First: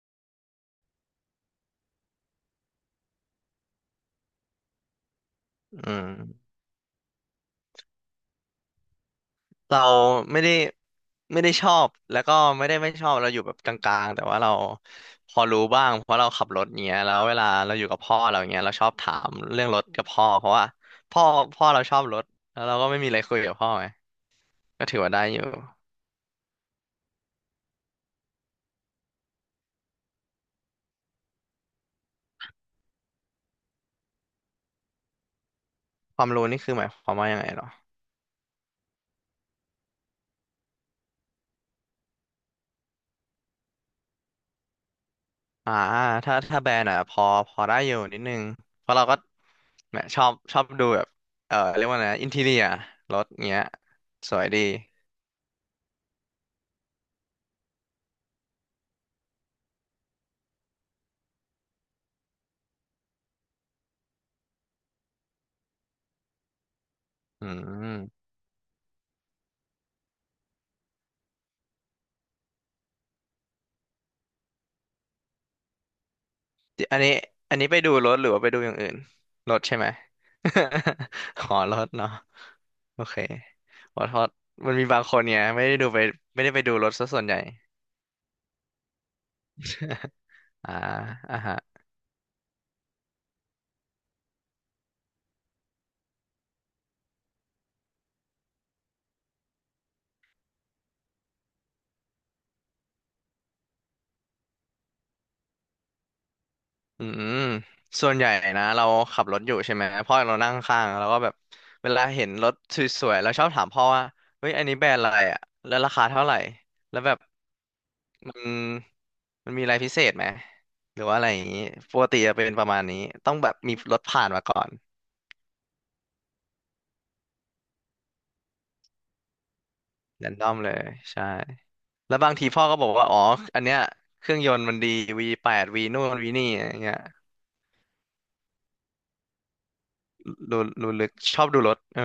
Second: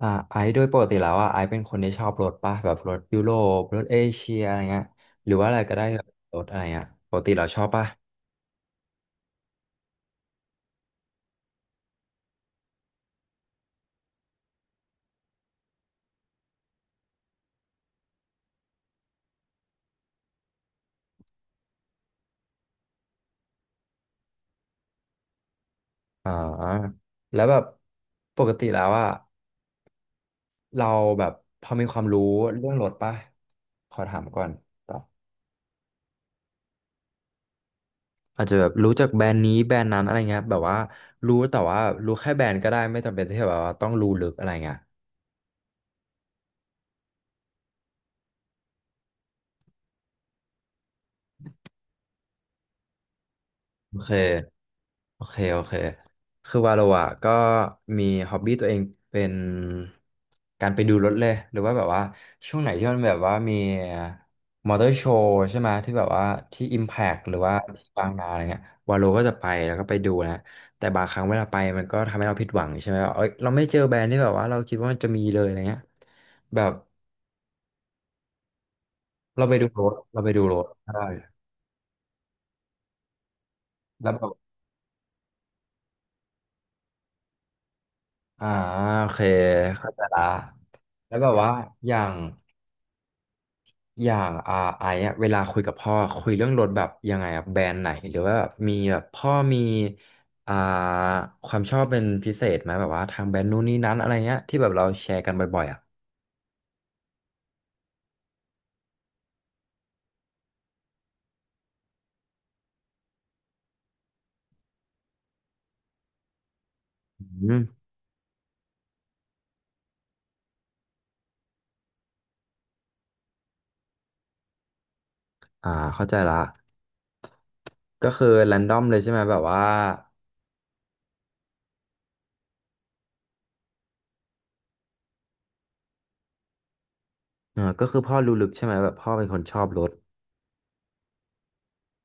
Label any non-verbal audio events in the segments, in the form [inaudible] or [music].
ไอซ์โดยปกติแล้วอ่ะไอซ์เป็นคนที่ชอบรถป่ะแบบรถยุโรปรถเอเชียอะไรเงี้ยหรือว่าอะไรก็ได้อืแบบรถมอะไรเงี้ยปกติเราชอบป่ะเราไม่ได้ไม่ได้ชอบแล้วก็ไม่ได้ไม่ชอบเราอยู่แบบกลางๆแต่ว่าเราพอรู้บ้างเพราะเราขับรถเงี้ยแล้วเวลาเราอยู่กับพ่อเราเงี้ยเราชอบถามเรื่องรถกับพ่อเพราะว่าพ่อพ่อเราชอบรถแล้วเราก็ไม่มีอะไรคุยกับพ่อไงก็ถือว่าได้อยู่อ่าแล้วแบบปกติแล้วอ่ะเราแบบพอมีความรู้เรื่องรถป่ะขอถามก่อนตบบความรู้นี่คือหมายความว่ายังไงเหรออาจจะแบบรู้จักแบรนด์นี้แบรนด์นั้นอะไรเงี้ยแบบว่ารู้แต่ว่ารู้แค่แบรนด์ก็ได้ไม่จำเป็นที่แบบว่าต้องรู้ลึกอะไรเงี้ย อ่าถ้าแบรนด์อ่ะพอได้อยู่นิดนึงเพราะเราก็แหมชอบดูแบบเออเรียกว่าไงอินทีเรียรถเงี้ยโอเคสวยดีโอเคโอเค คือว่าเราอะก็มีฮ็อบบี้ตัวเองเป็นการไปดูรถเลย หรือว่าแบบว่าช่วงไหนที่มันแบบว่ามีมอเตอร์โชว์ใช่ไหมที่แบบว่าที่ Impact หรืออืว่าที่บางนาม อะไรเงี้ยวาโลก็จะไปแล้วก็ไปดูนะแต่บางครั้งเวลาไปมันก็ทำให้เราผิดหวังใช่ไหมว่าเอ้ยเราไม่เจอแบรนด์ที่แบบว่าเราคิดว่ามันจะมีเลยอะไรเงี้ยแบบอันนี้ไปดูรถหรือว่าไปดูอย่างอื่นเราไปรถดูใช่รไหม ถเราไปดูรถใช [laughs] ่ขอรถเนาะโอเครถแล้วฮอแบตบมันมีบางคนเนี่ยไม่ได้ดูไปไม่ได้ไปดูรถซะส่วนใหญ่อ่าโอเคเข้าใจละอ่าแล้วแบบอ่าว่าฮะอย่าง อย่างไอ้อะเวลาคุยกับพ่อคุยเรื่องรถแบบยังไงอะแบรนด์ไหนหรือว่าแบบมีแบบพ่อมีอ่าความชอบเป็นพิเศษไหมแบบว่าทางแบรนด์นู้นนี้นั้นอะไรเงี้ยที่แบบเราแชร์กันบ่อยๆอ่ะอืมส่วนใหญ่นะเราขับรถอยู่ใช่ไหมพ่อเรานั่งข้างแล้วก็แบบเวลาเห็นรถสวยๆเราชอบถามพ่อว่าเฮ้ยอันนี้แบรนด์อะไรอ่ะแล้วราคาเท่าไหร่แล้วแบบอืมมันมันมีอะไรพิเศษไหมหรือว่าอะไรอย่างนี้ปกติจะเป็นประมาณนี้ต้องแบบมีรถผ่านมาก่อนอ่าเข้าใจละก็คือแรนดอมเลยใช่ไหมแบบว่าแรนดอมเลยใช่ แล้วบางทีพ่อก็บอกว่าอ๋ออันเนี้ยเครื่องยนต์มันดี V8 V นู่นวีนี่อะไรเงี้ยเออก็คือพ่อรู้ลึกใช่ไหมแบบพ่อเป็นคนชอบรถรู้ลึกชอบดูรถเออ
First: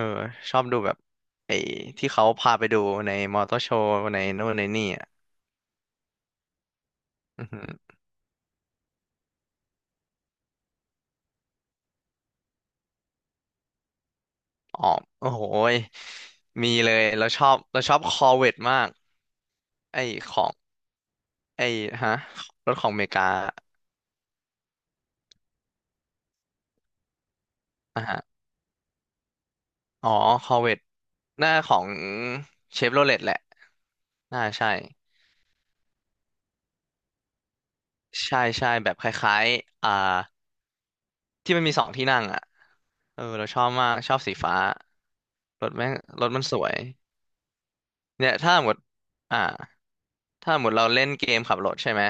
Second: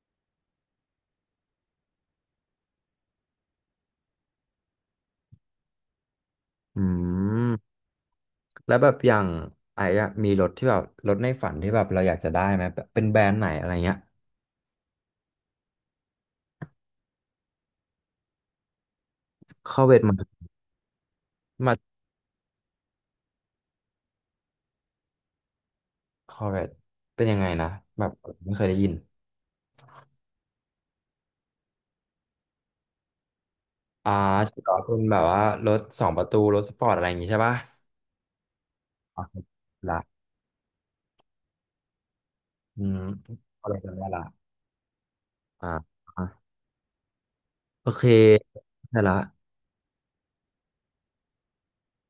ชอบดูแบบไอ้ที่เขาพาไปดูในมอเตอร์โชว์ในนู่นในนี่อ่ะอือือหือมแล้วแบบอย่างไอ้อะมีรถที่แบบรถในฝันที่แบบเราอยากจะได้ไหมแบบเป็นแบรนด์ไหนอะไรเงี้ยอ๋อโอ้โหยมีเลยเราชอบเราชอบคอร์เวตมากเข้อเวทไอ้ของไอ้มา ฮะรถของอเมริกาคอร์เวตเป็นยังไงนะแบอ่ะบฮะไม่เคยได้ยินอ๋อคอร์เวตหน้าของเชฟโรเลตแหละอ่าอ่าถือใช่ว่าเป็นแบบว่ารถสองประตูรถสปอร์ตอะไรอย่างงี้ใช่ปะใช่แบบคอ๋อล้ายๆละที่มันมีสองที่นั่งอ่ะอืมเออเราชออะบไรมากักนได้ชอบละสีฟ้ารอ่าถแม่งอ่ารถมันสวยโอเคเนี่ยถ้าหมดได้ละ อ่าถ้าหมดเราเล่นเกมขับรถใช่ไหม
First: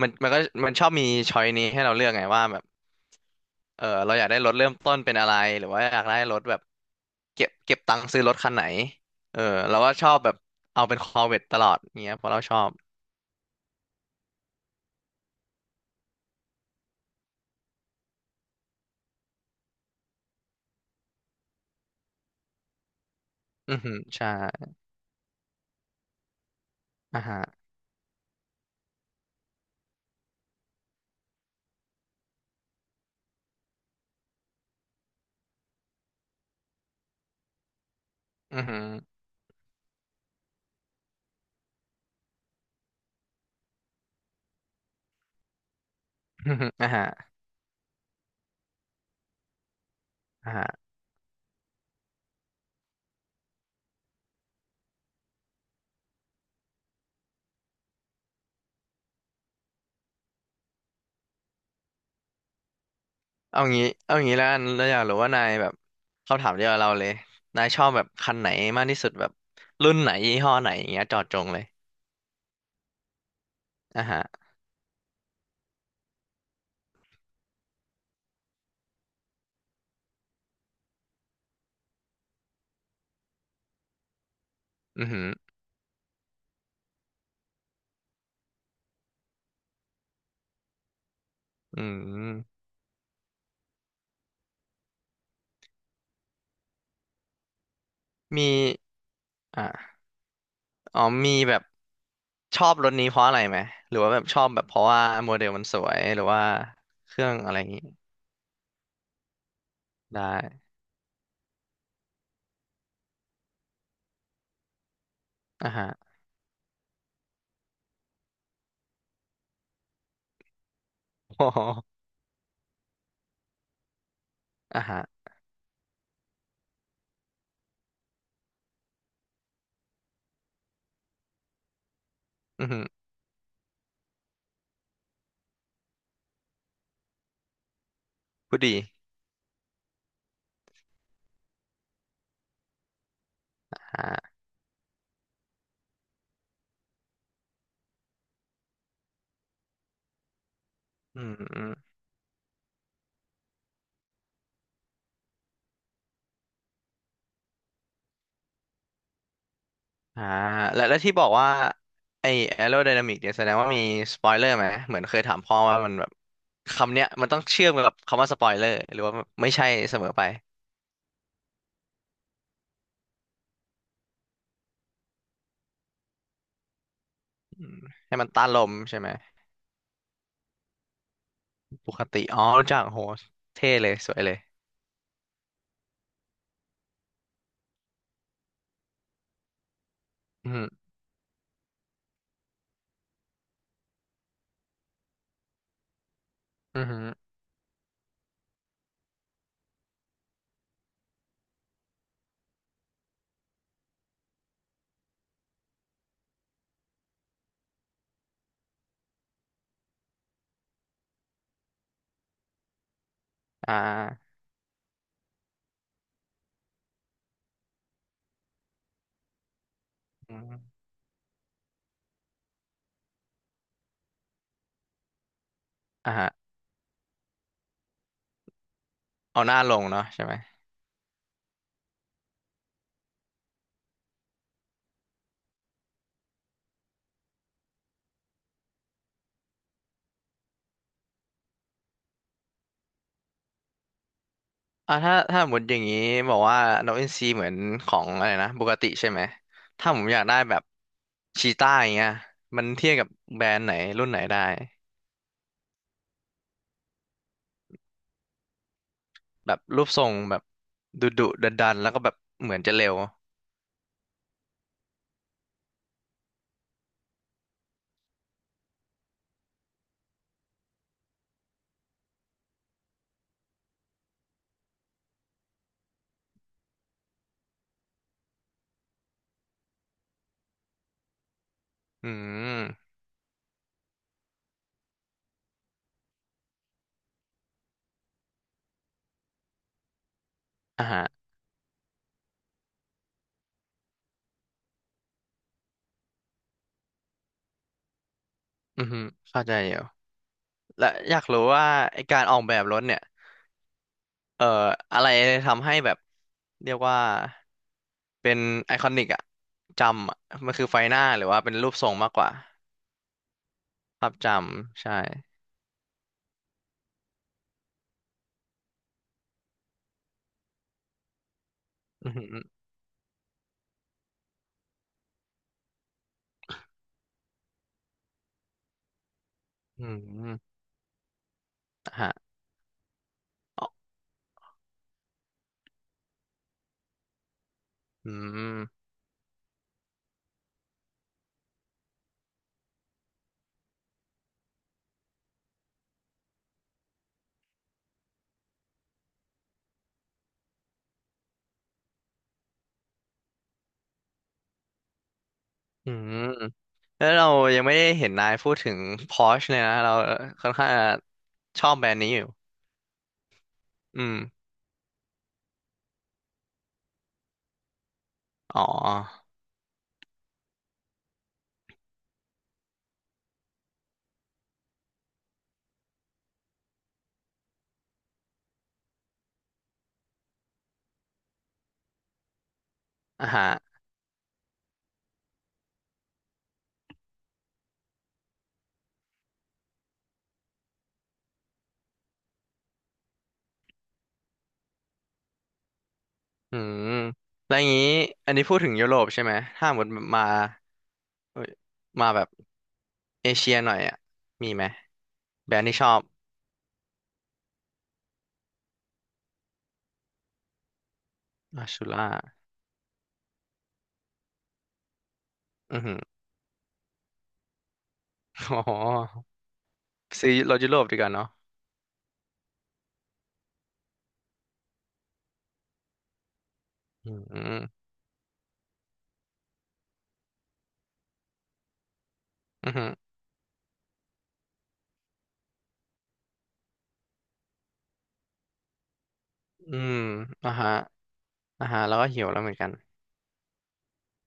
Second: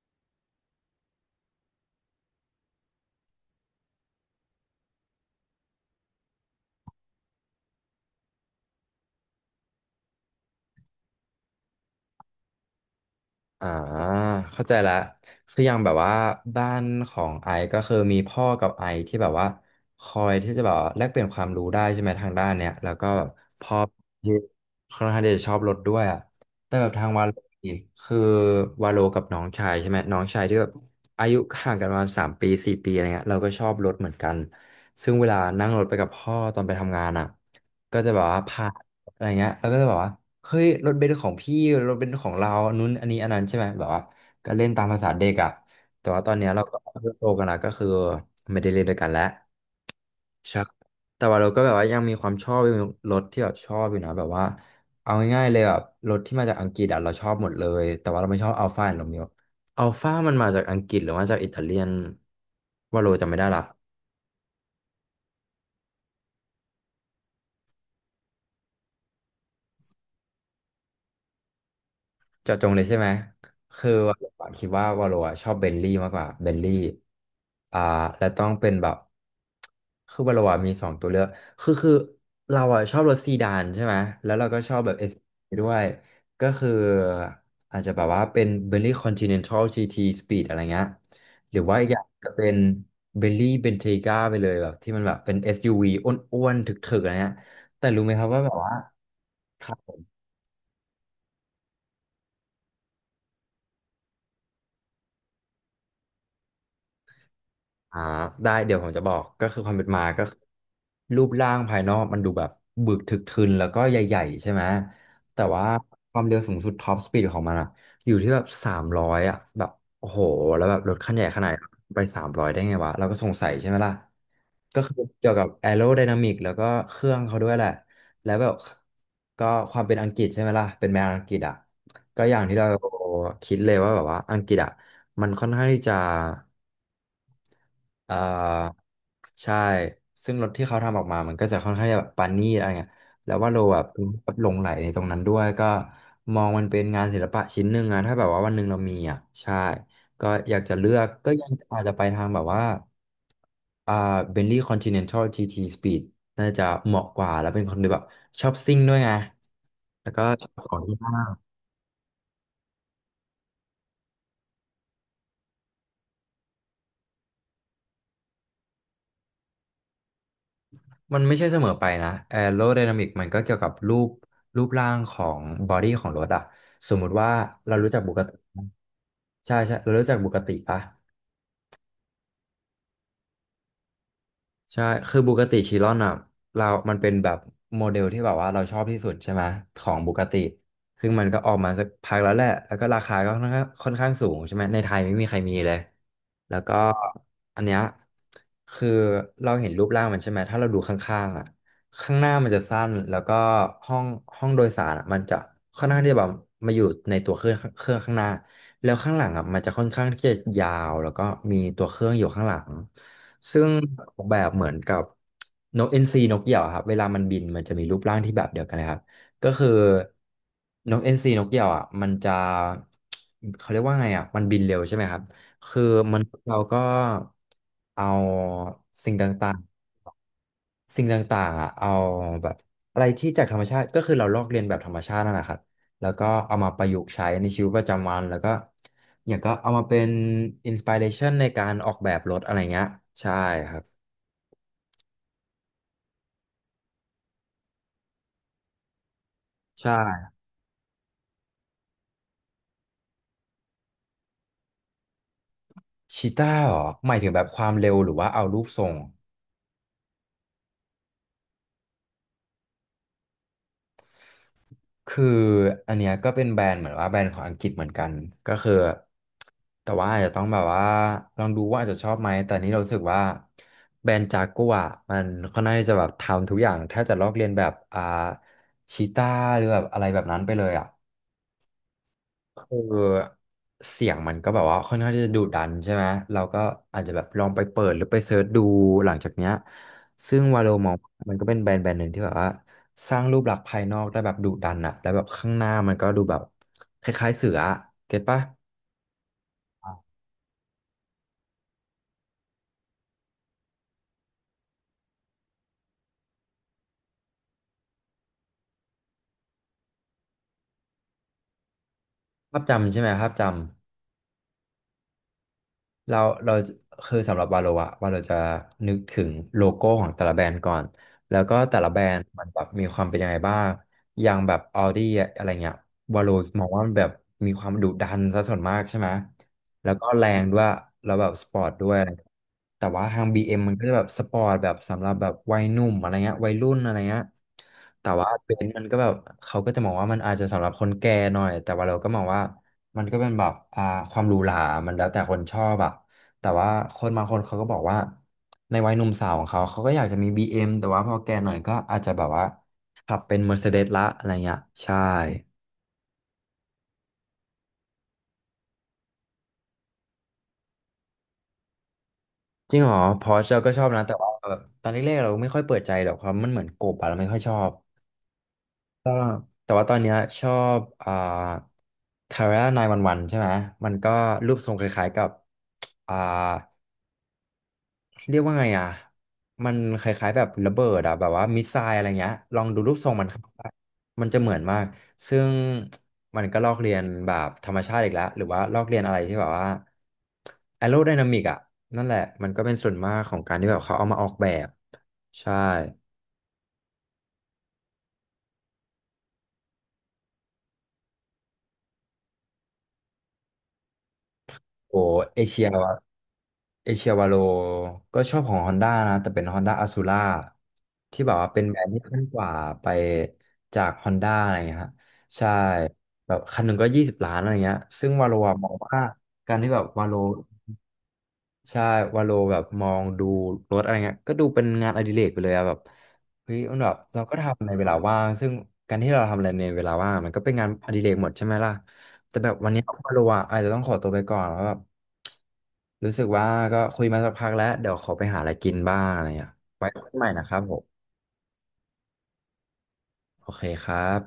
มันก็มันชอบมีช้อยนี้ให้เราเลือกไงว่าแบบเออเราอยากได้รถเริ่มต้นเป็นอะไรหรือว่าอยากได้รถแบบเก็บตังค์ซื้อรถคันไหนเออเราก็ชอบแบบเอาเป็นคอเวตตลอดเงี้ยเพราะเราชอบอ่าเข้าใจละคืออย่างแบบว่าบ้านของไอซ์ก็คือมีพ่อกับไอซ์ที่แบบว่าคอยที่จะแบบว่าแลกเปลี่ยนความรู้ได้ใช่ไหมทางด้านเนี้ยแล้วก็พ่อืออหือใช่ที่ค่อนข้างที่จะชอบรถด้วยอ่ะแต่แบบทางอ่าวาโลฮะนี่คือวาโลกับน้องชายใช่ไหมน้องชายที่แบบอายุห่างกันประมาณ3-4 ปีอะไรเงี้ยเราก็ชอบรถเหมือนกันซึ่งเวลานั่งรถไปกับพ่อตอนไปทำงานอ่ะก็จะแบบว่าอืพา อหืออะไรเงี้ยแล้วก็จะแบบว่า เฮ้ยรถเบนซ์ของพี่รถเบนซ์ของเรานู้นอันนี้อันนั้นใช่ไหมแบบว่าก็เล่นตามภาษาเด็กอ่ะแต่ว่าตอนเนี้ยอือเราหือก็อ่าฮะโตกันแล้วก็คือไม่ได้เล่นด้วยกันแล้วอ่าใช่ฮะ แต่ว่าเราก็แบบว่ายังมีความชอบยังมีรถที่แบบชอบอยู่นะแบบว่าเอาง่ายๆเลยแบบรถที่มาจากอังกฤษอ่ะเราชอบหมดเลย แต่ว่าเราไม่ชอบอัลฟาโรเมโออัลฟามันมาจากอังกฤษหรือว่าจากอิตาเลียนว่าโรจำไม่ได้ละ เอางี้แล้วกันเราอยากรู้ว่านายแบบเขาถามเดียวกับเราเลยนายชอบแบบคันไหนมากที่สุดแบบรุ่นไหนยี่ห้อไหนอย่างเงี้ยเจอดจงเลยเจาะจงเลยใช่ไหม คืออ่ะวาฮะโลอะคิดว่าวาโลอะชอบเบนลี่มากกว่าเบนลี่อ่าและต้องเป็นแบบคือวาโลอะมีสองตัวเลือกคือเราอะชอบรถซีดานใช่ไหมแล้วเราก็ชอบแบบเออือสหือด้วยก็คืออาจจะแบบว่าเป็นเบนลี่คอนติเนนทัลจีทีสปีดอะไรเงี้ยหรือว่าอือีกอย่างก็เป็นมเบนลี่เบนเทก้าไปเลยแบบที่มันแบบเป็น SUV อสยูวีอ้วนๆถึกๆอะไรเงี้ยแต่รู้ไหมครับว่ามีแบบว่า อ่ะอ๋อมีแบบชอบรถนี้เพราะอะไรไหมหรือว่าแบบชอบแบบเพราะว่าโมเดลมันสวยหรือว่าเครื่องอะไรอย่างงี้อ่าได้เดี๋ยวผมจะบอกก็คือความเป็นมาไก็คือด้รูปร่างภายนอกมันดูแบบบึกทึกทึนแล้วก็ใหญ่ๆใช่ไหมแต่ว่าอ่ะฮะ ความเร็วสูงสุดท็อปสปีดของมันอะอยู่ที่แบบสามร้อยอะแบบโอ้โหแล้วแบบรถคันใหญ่ [laughs] ขโอ้นาดนั้นโหไปสามร้อยได้ไงวะเราก็สงสัยใช่ไหมล่ะก็อ่ะคือฮะเกี่ยวกับแอโร d y นามิกแล้วก็เครื่องเขาด้วยแหละแล้วแบบก็ความเป็นอังกฤษใช่ไหมล่ะเป็นแมวอังกฤษอะก็อย่างที่อืเราอหือคิดเลยว่าแบบว่าอังกฤษอะมันค่อนข้างที่จะ อ่พูดดีาใช่ซึ่งรถที่เขาทำออกมามันก็จะค่อนข้างจะแบบปานนี่อะไรเงี้ยแล้วว่าเราแบบฮะหลงไหลในตรงนั้นด้วยก็มองมันเป็นงานศิลปะชิ้นหนึ่งอะถ้าแบบว่าวันหนึ่งเรามีอ่ะใช่ก็อยากจะเลือกอืก็ยังอาจจะม ไปทางแบบว่าอ่าเบนลี่คอนติเนนทัลจีท Speed น่าจะเหมาะกว่าแล้วเป็นคนที่แบบชอบซิ่งด้วยไงแล้วก็อ่าชอบของแล้วที่ที่มาบอกก ว่าไอ้ aerodynamic เนี่ยแสดงว่ามีสปอยเลอร์ไหมเหมือนเคยถามพ่อว่ามันแบบคำเนี้ยมันต้องเชื่อมกับคำว่าสปอยเลอร์หรือว่าไม่ใช่เสมอไปมันไม่ใช่เสมอไปนะแอโร d y นามิกมันก็เกี่ยวกับรูปร่างของบอดี้ของรถอะสมมุติว่าเรารู้จักบุให้กมันติต้านลมใช่ไหมใช่ใช่เรารู้จักบุกติปะ ปกติอ๋อรู้จักโหเท่เลยสวยเลยใช่ คือบูกาติชิรอนอ่ะเรามันเป็นแบบโมเดลที่แบบว่าเราชอบที่สุดใช่ไหมของบูกาติอืมซึ่งมันก็ออกมาสักพักแล้วแหละแล้วก็ราคาก็ค่อนข้างสูงใช่ไหมในไทยไม่มีใครมีเลย แล้วก็อหืมออือหืออันเนี้ยคือเราเห็นรูปร่างมันใช่ไหม ถ้าเราดูข้างๆอ่ะข้างหน้ามันจะสั้น แล้วก็ห้องห้องโดยสารอะมันจะค่อนข้างที่จะแบบมาอยู่ในตัวเครื่องข้างหน้า แล้วข้างหลังอ่ะมันจะค่อนข้างที่จะยาวแล้วก็มีตัวเครื่องอยู่ข้างหลังซึ่งอ่ออากแบบเหมือนกับนกเอ็นซีนกเหยี่ยวอะครับเวลามันบินมันจะมีรูปร่างที่แบบเดียวกันเลยครับก็คืออืมนกเอ็นซีนกเหยี่ยวอ่ะมันจะเขาเรียกว่าไงอ่ะมันบินเร็วใช่ไหมครับคืออ่ามนุฮะษย์เราก็เอาสิ่งตเอา่าหง น้าลงเนาะใช่ไหมสิ่งต่างๆอ่ะเอาแบบอะไรที่จากธรรมชาติ ก็คือเราลอกเลียนแบบธรรมชาตินั่นแหละครับแล้วก็เอามาประยุกต์ใช้ในชีวิตประจำวัน แล้วก็อย่างก็เอามาเป็นอินสปิเรชันในการออกแบบรถอะไรเงี้ย ใช่ครับ อ่าถ้าสมดอย่างนี้บอกว่านกอินทรีเหมือนของอะไรนะบูกาติใช่ไหมถ้าใช่ผมอยากได้แบบชีต้าอย่างเงี้ยมันเทียบกับแบรนด์ไหนรุ่นไหนได้ ชีต้าเหรอหมายถึงแบบความเร็วหรือว่าเอารูปทรง แบบรูปทรงแบบดุดันๆแล้วก็แบบเหมือนจะเร็วคืออันเนี้ยก็เป็นแบรนด์เหมือนว่าแบรนด์ของอังกฤษเหมือนกันก็คือแต่ว่าอาจจะต้องแบบว่าลองดูว่าอาจจะชอบไหมแต่นี้เรารู้สึกว่าแบรนด์จากัวร์มันค่อนข้างที่จะแบบทำทุกอย่างแทบจะลอกเลียนแบบชีต้าหรือแบบอะไรแบบนั้นไปเลยอ่ะ อืคืมอเสียงมันก็แบบว่าค่อนข้างที่จะดุดันใช่ไหมเราก็อาจจะแบบลองไปเปิดหรือไปเซิร์ชดูหลังจากเนี้ยซึ่งวาโลอ่ามองฮะมันก็เป็นแบรนด์หนึ่งที่แบบว่าสร้างรูปลักษณ์ภายนอกได้แบบดุดันอะแล้วแบบข้างหน้ามันก็ดูแบบคล้ายๆเสืออะเก็ตปะอือฮึเข้าใจอยู่และอยากรู้ว่าไอการออกแบบรถเนี่ยเอ่ออะไรทำให้แบบเรียกว่าเป็นไอคอนิกอะจำอะมันคือไฟหน้าหรือว่าเป็นรูปทรงมากกว่าภาพจำใช่ไหมภาพจำ ภาพจำใช่เราเราคือสำหรับวาโลอะวาโลจะนึกถึงโลโก้ของแต่ละแบรนด์ก่อนแล้วก็แต่ละแบรอืมอนหืด์มัมนแบบมีความเป็นยังไงบ้างอย่างแบบ Audi อะอะไรเงี้ยวาโลมองว่ามันแบบมีความดุดันซะส่วนมากใช่ไหมออืแล้วก็แรมงด้วยแล้วแบบสปอร์ตด้วอ่ะยอะไรฮะแต่ว่าทาง BM มอ๋อมันก็จะแบบสปอร์ตแบบสำหรับแบบวัยหนุ่มอะไรเงี้ยวัยรุ่นอะไรเงี้ยแต่อืว่าเบมนซ์มันก็แบบเขาก็จะมองว่ามันอาจจะสำหรับคนแก่หน่อยแต่ว่าเราก็มองว่า มันก็เป็นแบบความหรูหรามันแล้วแต่คนชอบอะแต่ว่าคนบางคนเขาก็บอกว่าในวัยหนุ่มสาวของเขาเขาก็อยากจะมี BM แต่ว่าพอแก่หน่อยก็อาจจะแบบว่าขับเป็น Mercedes ละอะไรเงี้ยใช่อืมแล้วเรายังไม่ได้เห็นนายพูดถึง Porsche เลยนะเราค่อนข้างจะชอบแบรนด์นี้อยู่จริงเหรอพอร์เชเราก็ชอบอืนะแต่มว่าแบบตอนแรกๆเราไม่ค่อยเปิดใจหรอกความมันเหมือนกบอะเราไม่ค่อยชอบอ๋ก็อ แต่ว่าตอนเนี้ยชอบคาร่านายวันวันใช่ไหมมันก็รูปทรงคล้ายๆกับอ่า เรียกว่าไงอ่ะมันคล้ายๆแบบระเบิดอ่ะแบบว่ามิสไซล์อะไรเงี้ยลองดูรูปทรงมัอ่านครับฮะมันจะเหมือนมากซึ่งมันก็ลอกเลียนแบบธรรมชาติอีกแล้วหรือว่าลอกเลียนอะไรที่แบบว่าแอโรไดนามิกอ่ะนั่นแหละมันก็เป็นส่วนมากของการที่แบบเขาเอามาออกแบบใช่อืมแล้วอย่างนี้อันนี้พูดถึงยุโรปใช่ไหม ถ้าหมดมาเอ้ยมาแบบเอเชียหน่อยอ่ะมีไหม โอ้เอแบรเชีนย ด์ที่ชอบเอเชียวาโลก็ชอบของ Honda นะ แต่เป็น Honda Azura ที่แบบว่าเป็นอาแบรชูนด์ที่ล่าขึ้นกว่าไปจาก Honda อะไรเงี้ยฮะใช่อือหือ แบบคันหนึ่งก็20 ล้านอะไรเงี้ยซึ่งวาโล [laughs] อะมออ๋งว่าอการที่แบบวาโล ซื้อรถยุโรปดีกว่าเนาะใช่วาโลแบบมองดูรถอะไรเงี้ยก็ดูเป็นงานอดิเรกไปเลยอะแบบเฮ้ยมันแบบอืมเราก็อืมทำในเวลาว่างซึ่งการที่เราทำอะไรในเวลาว่างมันก็เป็นงานอดิเรกหมดใช่ไหมล่ะแต่แบบวันอนี้หือวาโลอะอาจจะต้องขอตัวไปก่อนแล้วแบบรู้สึกว่าก็คุยมาสักพักแล้วเดี๋ยวขอไปหาอะไรกินบ้างอะไรเงี้ยอืไว้มคุยใหม่นะคอ่ารับฮะผมอ่าฮะแล้วก็หิวแล้วเหมือนกันโอเคครับ